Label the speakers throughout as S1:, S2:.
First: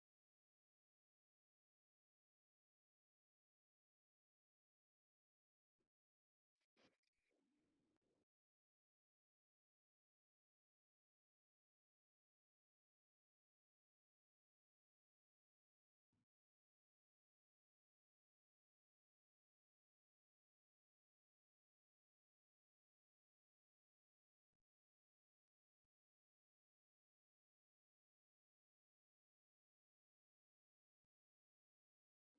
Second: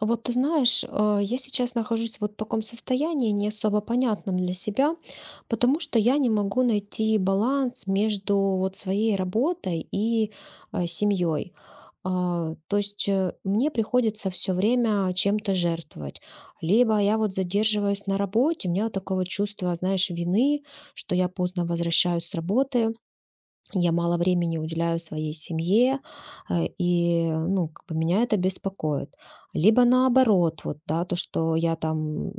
S1: Вот ты знаешь, я сейчас нахожусь вот в таком состоянии, не особо понятном для себя, потому что я не могу найти баланс между вот своей работой и семьей. То есть мне приходится все время чем-то жертвовать. Либо я вот задерживаюсь на работе, у меня вот такое вот чувство, знаешь, вины, что я поздно возвращаюсь с работы, я мало времени уделяю своей семье, и, ну, как бы меня это беспокоит. Либо наоборот, вот, да, то, что я там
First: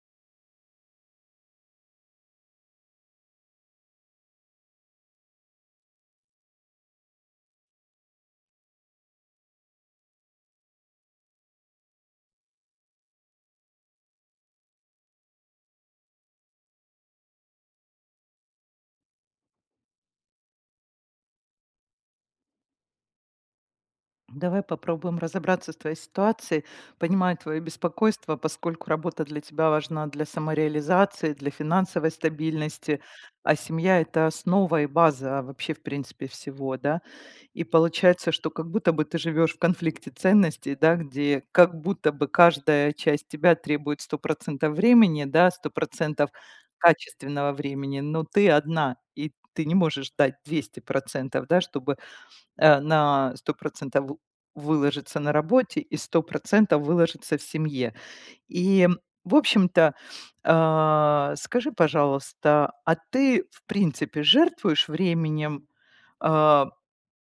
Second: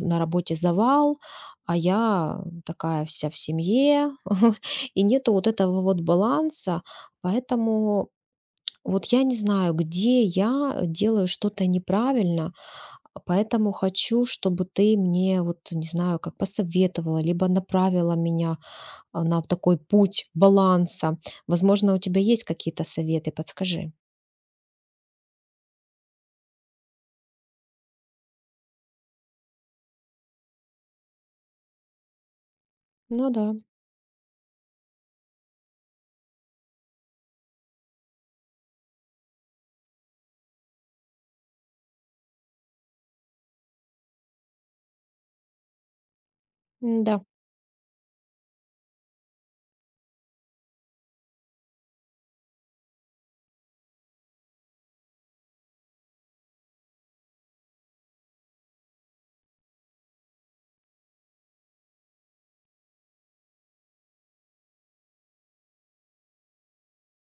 S1: на работе завал, а я такая вся в семье, и нету вот этого вот баланса, поэтому вот я не знаю, где я делаю что-то неправильно, поэтому хочу, чтобы ты мне, вот, не знаю, как посоветовала, либо направила меня на такой путь баланса. Возможно, у тебя есть какие-то советы, подскажи.
S2: Давай попробуем разобраться с твоей ситуацией. Понимаю твое беспокойство, поскольку работа для тебя важна для самореализации, для финансовой стабильности,
S1: Ну да,
S2: а семья– это основа и база вообще, в принципе, всего, да. И получается, что как будто бы ты живешь в конфликте ценностей, да, где как будто бы каждая часть тебя требует 100% времени, да, 100%
S1: да.
S2: качественного времени, но ты одна, и ты не можешь дать 200%, да, чтобы на 100 в выложится на работе и 100% выложится в семье. И, в общем-то, скажи, пожалуйста, а ты, в принципе, жертвуешь временем, а,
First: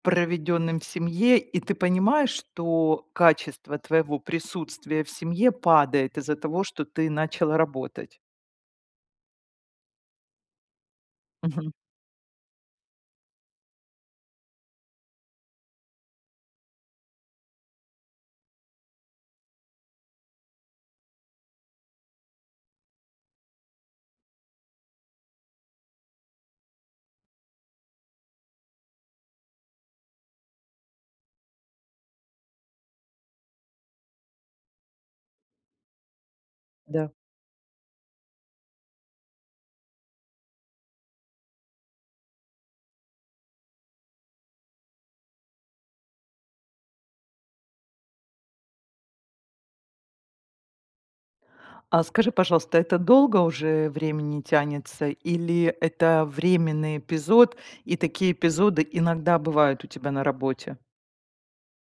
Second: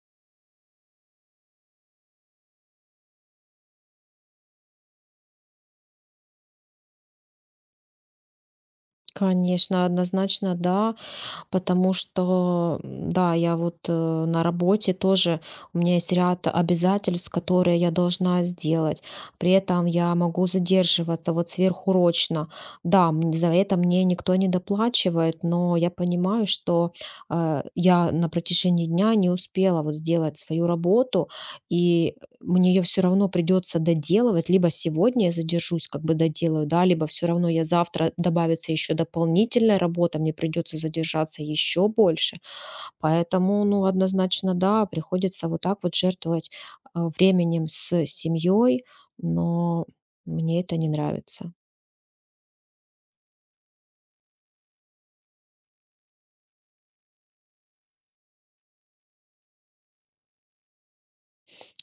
S2: проведенным в семье, и ты понимаешь, что качество твоего присутствия в семье падает из-за того, что ты начала работать?
S1: Конечно, однозначно да,
S2: Мгм.
S1: потому что, м, да, я вот на работе тоже, у меня есть ряд обязательств, которые я должна сделать. При этом я могу задерживаться вот сверхурочно. Да, м, за это мне никто не доплачивает, но я понимаю, что я на протяжении дня не успела вот сделать свою работу, и мне ее все равно придется доделывать. Либо сегодня я задержусь, как бы доделаю, да, либо
S2: Да.
S1: все равно я завтра добавится еще дополнительная работа, мне придется задержаться еще больше. Поэтому, ну, однозначно, да, приходится вот так вот жертвовать, временем с семьей, но мне это не нравится.
S2: А скажи, пожалуйста, это долго уже времени тянется или это временный эпизод, и такие эпизоды иногда бывают у тебя на работе?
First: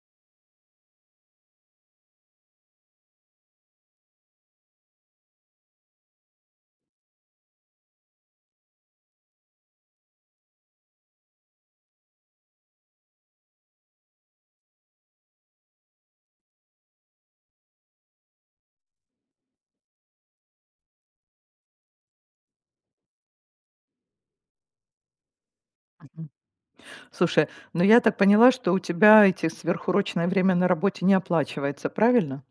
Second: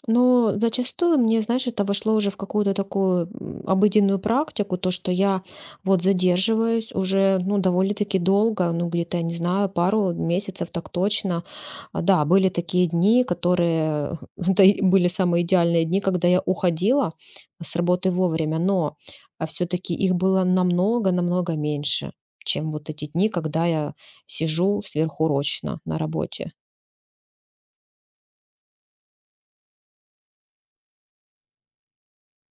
S1: Но зачастую мне, знаешь, это вошло уже в какую-то такую обыденную практику, то, что я вот задерживаюсь уже, ну, довольно-таки долго, ну, где-то, я не знаю, пару месяцев так точно. Да, были такие дни, которые, это и были самые идеальные дни, когда я уходила с работы вовремя, но все-таки их было намного-намного меньше, чем вот эти дни, когда я сижу сверхурочно на
S2: Мгм.
S1: работе.
S2: Слушай, ну я так поняла, что у тебя эти сверхурочное время на работе не оплачивается, правильно?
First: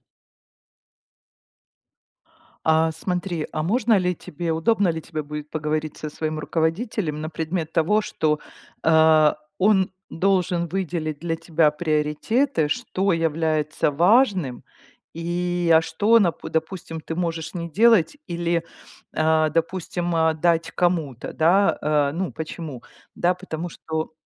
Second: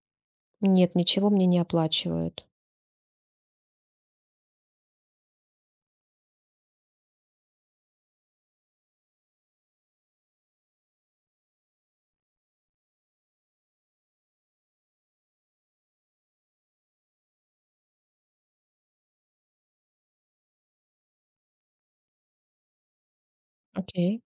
S1: Нет, ничего мне не оплачивают.
S2: А смотри, а можно ли тебе, удобно ли тебе будет поговорить со своим руководителем на предмет того, что он должен выделить для тебя приоритеты, что является важным, и что, допустим, ты можешь не делать или, допустим, дать кому-то, да, ну почему, да, потому что.
S1: Окей.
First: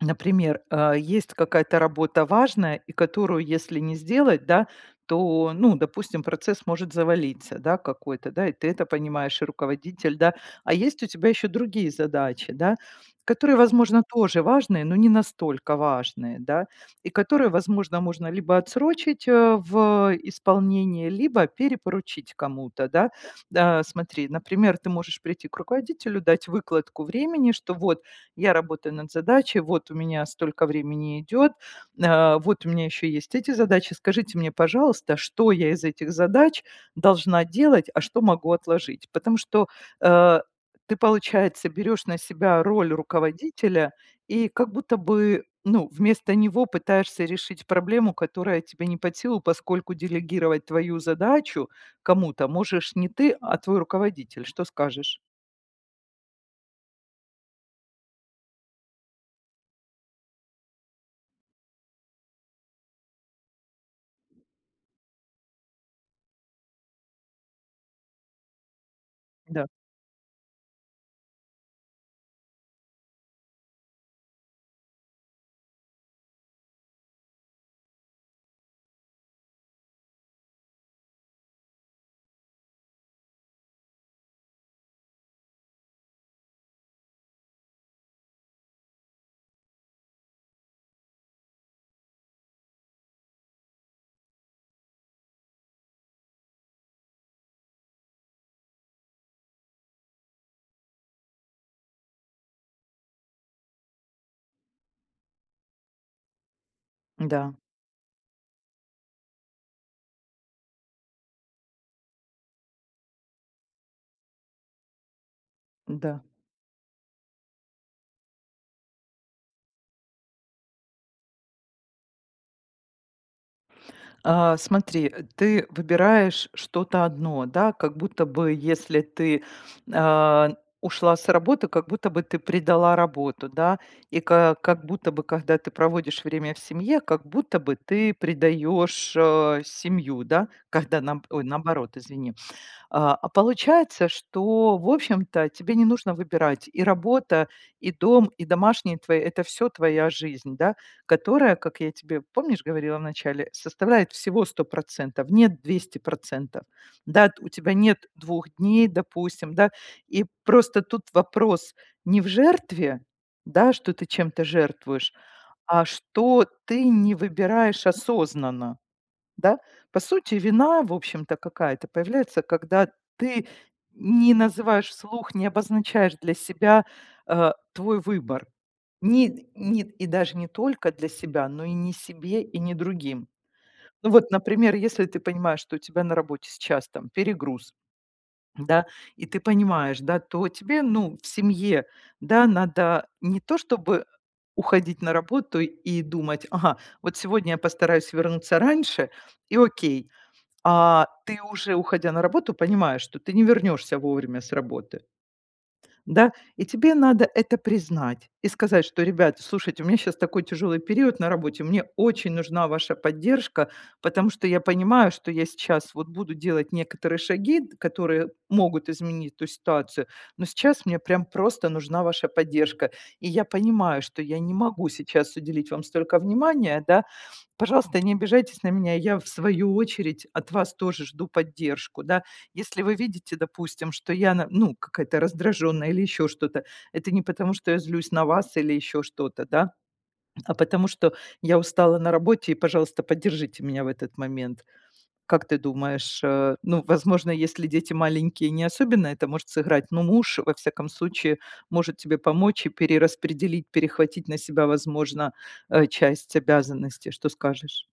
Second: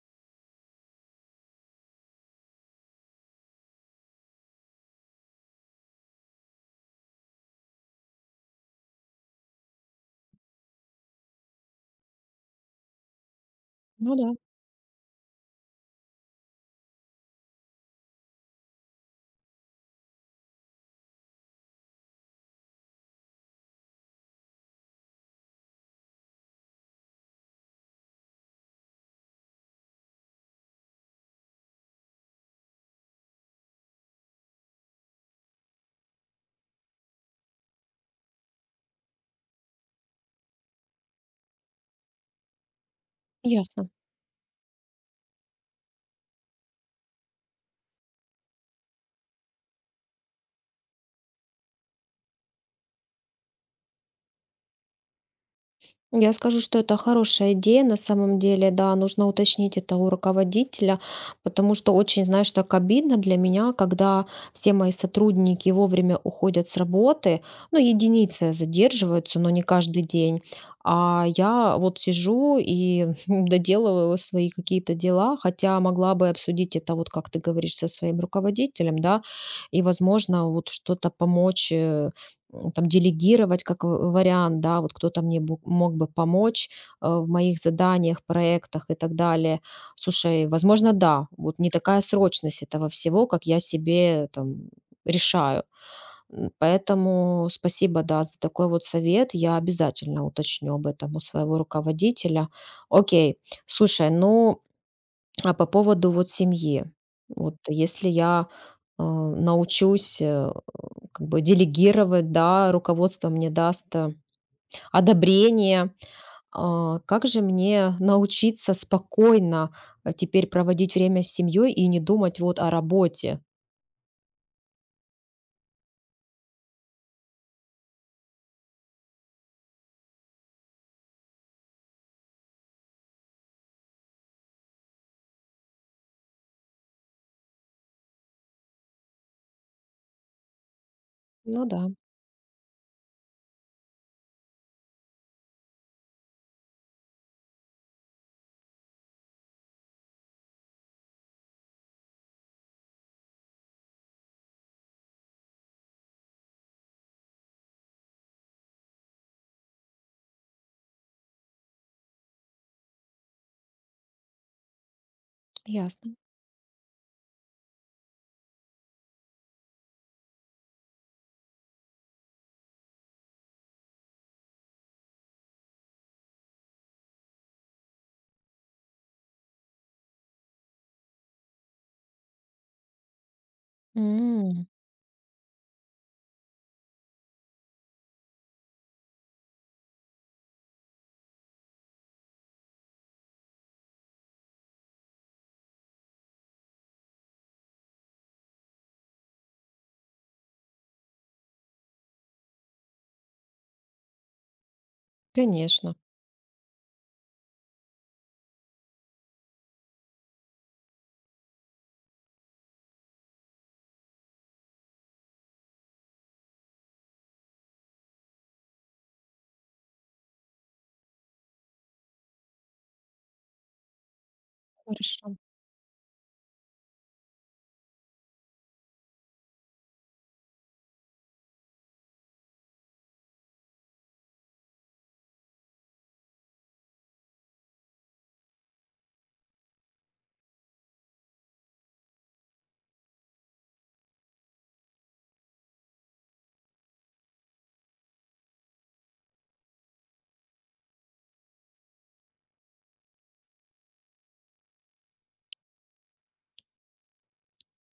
S2: Например, есть какая-то работа важная, и которую, если не сделать, да, то, ну, допустим, процесс может завалиться, да, какой-то, да, и ты это понимаешь, и руководитель, да. А есть у тебя еще другие задачи, да, которые, возможно,
S1: Ну да.
S2: тоже важные, но не настолько важные, да, и которые, возможно, можно либо отсрочить в исполнении, либо перепоручить кому-то, да. Да, смотри, например, ты можешь прийти к руководителю, дать выкладку времени, что вот я работаю над задачей, вот у меня столько времени идет, вот у меня еще есть эти задачи. Скажите мне, пожалуйста, что я из этих задач должна делать, а что могу отложить? Потому что э, ты, получается, берешь на себя роль
S1: Ясно.
S2: руководителя и как будто бы, ну, вместо него пытаешься решить проблему, которая тебе не под силу, поскольку делегировать твою задачу кому-то можешь не ты, а твой руководитель. Что скажешь?
S1: Я скажу, что это хорошая идея, на самом деле, да, нужно уточнить это у руководителя, потому что очень, знаешь, так обидно для меня, когда все мои сотрудники вовремя уходят с работы, ну, единицы задерживаются, но не
S2: Да,
S1: каждый день, а я вот сижу и доделываю свои какие-то дела, хотя могла бы обсудить это, вот как ты говоришь, со своим руководителем, да, и, возможно, вот что-то помочь там делегировать как в вариант, да, вот кто-то мне мог бы помочь в моих заданиях, проектах и так далее. Слушай, возможно, да, вот не такая срочность этого всего, как я себе там решаю. Поэтому спасибо, да, за такой вот совет. Я обязательно уточню об этом у своего руководителя. Окей, слушай, ну, а по поводу вот семьи.
S2: да,
S1: Вот если я научусь как бы делегировать, да, руководство мне даст одобрение.
S2: да.
S1: Как же мне научиться спокойно теперь проводить время с семьей и не думать вот о работе?
S2: Смотри, ты выбираешь что-то одно, да, как будто бы если ты, а, ушла с работы, как будто бы ты предала работу, да, и ка как будто бы, когда ты проводишь время в семье, как будто бы ты предаешь, семью, да, когда нам, ой,
S1: Ну да,
S2: наоборот, извини. А получается, что, в общем-то, тебе не нужно выбирать. И работа, и дом, и домашние твои- это все твоя жизнь, да, которая, как я тебе, помнишь, говорила вначале, составляет всего 100%. Нет 200%. Да, у тебя нет двух дней, допустим, да. И просто тут вопрос не в жертве, да, что ты чем-то жертвуешь, а
S1: ясно.
S2: что ты не выбираешь осознанно. Да? По сути, вина, в общем-то, какая-то появляется, когда ты не называешь вслух, не обозначаешь для себя, твой выбор. Не и даже не только для себя, но и не себе, и не другим. Ну вот,
S1: М,
S2: например, если ты понимаешь, что у тебя на работе сейчас там перегруз, да, и ты понимаешь, да, то тебе, ну, в семье, да, надо не то чтобы уходить на работу и думать: "Ага, вот сегодня я постараюсь вернуться раньше, и окей". А ты уже, уходя на работу, понимаешь, что ты не вернешься вовремя с работы.
S1: конечно.
S2: Да, и тебе надо это признать и сказать, что, ребят, слушайте, у меня сейчас такой тяжелый период на работе, мне очень нужна ваша поддержка, потому что я понимаю, что я сейчас вот буду делать некоторые шаги, которые могут изменить эту ситуацию, но сейчас мне прям просто нужна ваша поддержка. И я понимаю, что я не могу
S1: Хорошо.
S2: сейчас уделить вам столько внимания, да, пожалуйста, не обижайтесь на меня, я в свою очередь от вас тоже жду поддержку, да, если вы видите, допустим, что я, ну, какая-то раздраженная или еще что-то, это не потому, что я злюсь на вас или еще что-то, да, а потому что я устала на работе, и, пожалуйста, поддержите меня в этот момент. Как ты думаешь, ну, возможно, если дети маленькие, не особенно это может сыграть, но муж, во всяком случае, может тебе помочь и перераспределить, перехватить на себя, возможно, часть обязанностей. Что скажешь?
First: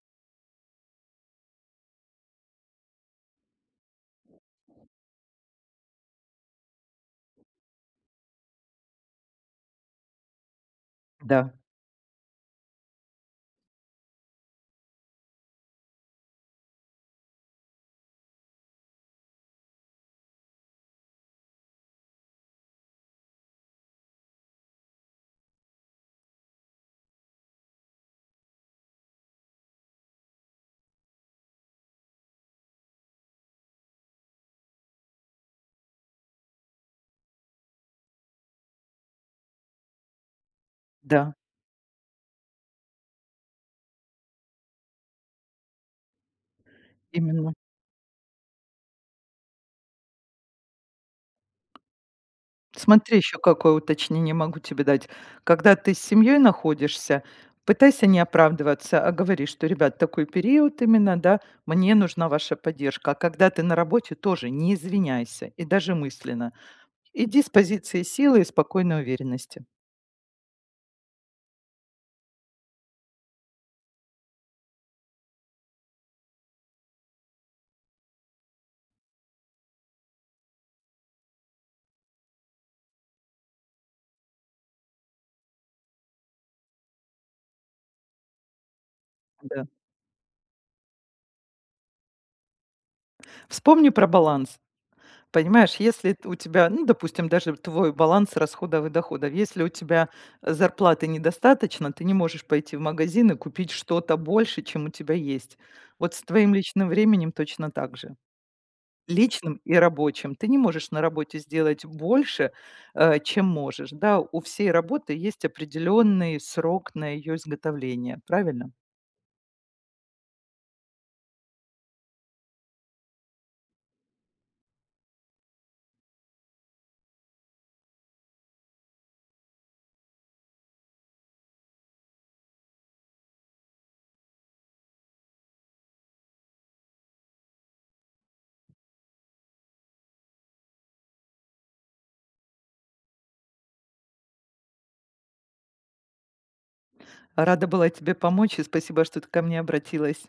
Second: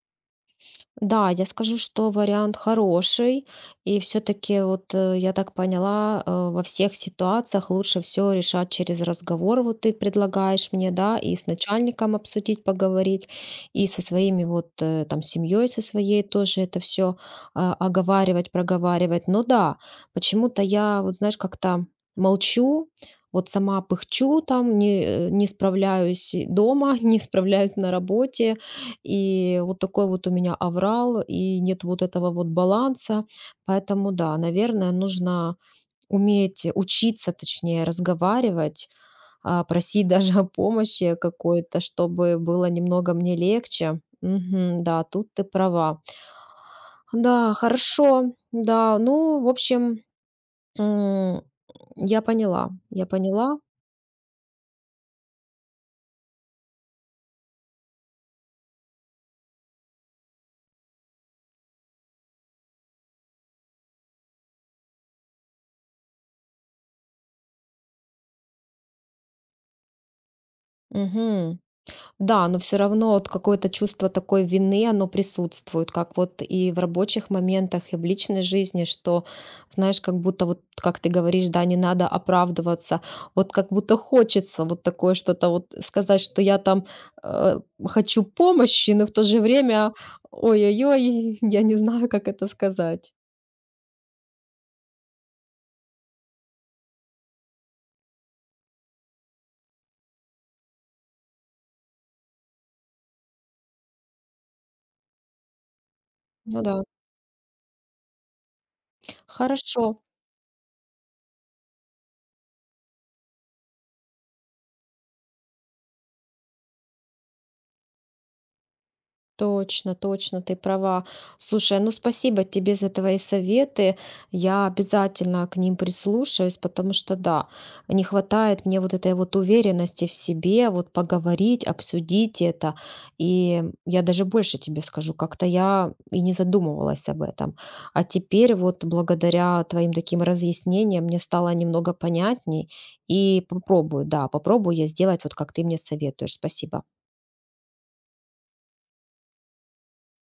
S1: Да, я скажу, что вариант хороший, и все-таки вот я так поняла, во всех ситуациях лучше все решать через разговор, вот ты предлагаешь мне, да, и с
S2: Да,
S1: начальником обсудить, поговорить, и со своими вот там семьей, со своей тоже это все оговаривать, проговаривать. Но да, почему-то я вот, знаешь, как-то молчу, вот сама пыхчу там, не, не справляюсь и дома, не справляюсь на работе, и вот такой вот у меня аврал, и нет вот этого вот баланса. Поэтому да, наверное, нужно уметь учиться, точнее, разговаривать, просить даже о помощи
S2: да,
S1: какой-то, чтобы было немного мне легче. Мгм, да, тут ты права.
S2: именно.
S1: Да, хорошо. Да, ну, в общем, м, я поняла, я
S2: Смотри, еще
S1: поняла.
S2: какое уточнение могу тебе дать. Когда ты с семьей находишься, пытайся не оправдываться, а говори, что, ребят, такой период именно, да, мне нужна ваша поддержка. А когда ты на работе, тоже не извиняйся, и даже мысленно. Иди с позиции силы и спокойной уверенности.
S1: Мгм. Да, но все равно вот какое-то чувство такой вины, оно присутствует, как вот и в рабочих моментах, и в личной жизни, что, знаешь, как будто вот, как ты говоришь, да, не надо оправдываться, вот как будто хочется вот такое что-то вот сказать, что я там, хочу помощи, но в то же
S2: Да.
S1: время, ой-ой-ой, я не знаю, как это сказать.
S2: Вспомни про баланс. Понимаешь, если т у тебя, ну, допустим, даже твой баланс расходов и доходов, если у тебя зарплаты недостаточно, ты не можешь пойти в магазин и купить что-то больше, чем у тебя есть. Вот с твоим
S1: Ну да,
S2: личным временем точно так же. Личным и
S1: хорошо.
S2: рабочим. Ты не можешь на работе сделать больше, чем можешь. Да, у всей работы есть определенный срок на ее изготовление, правильно?
S1: Точно, точно, ты права. Слушай, ну спасибо тебе за твои советы. Я обязательно к ним прислушаюсь, потому что, да, не хватает мне вот этой вот уверенности в себе, вот поговорить, обсудить это. И я даже больше тебе скажу, как-то я и не задумывалась об этом. А теперь вот благодаря твоим таким разъяснениям мне стало немного понятней. И попробую, да, попробую я сделать вот как ты мне советуешь. Спасибо.
S2: Рада была тебе помочь и спасибо, что ты ко мне обратилась.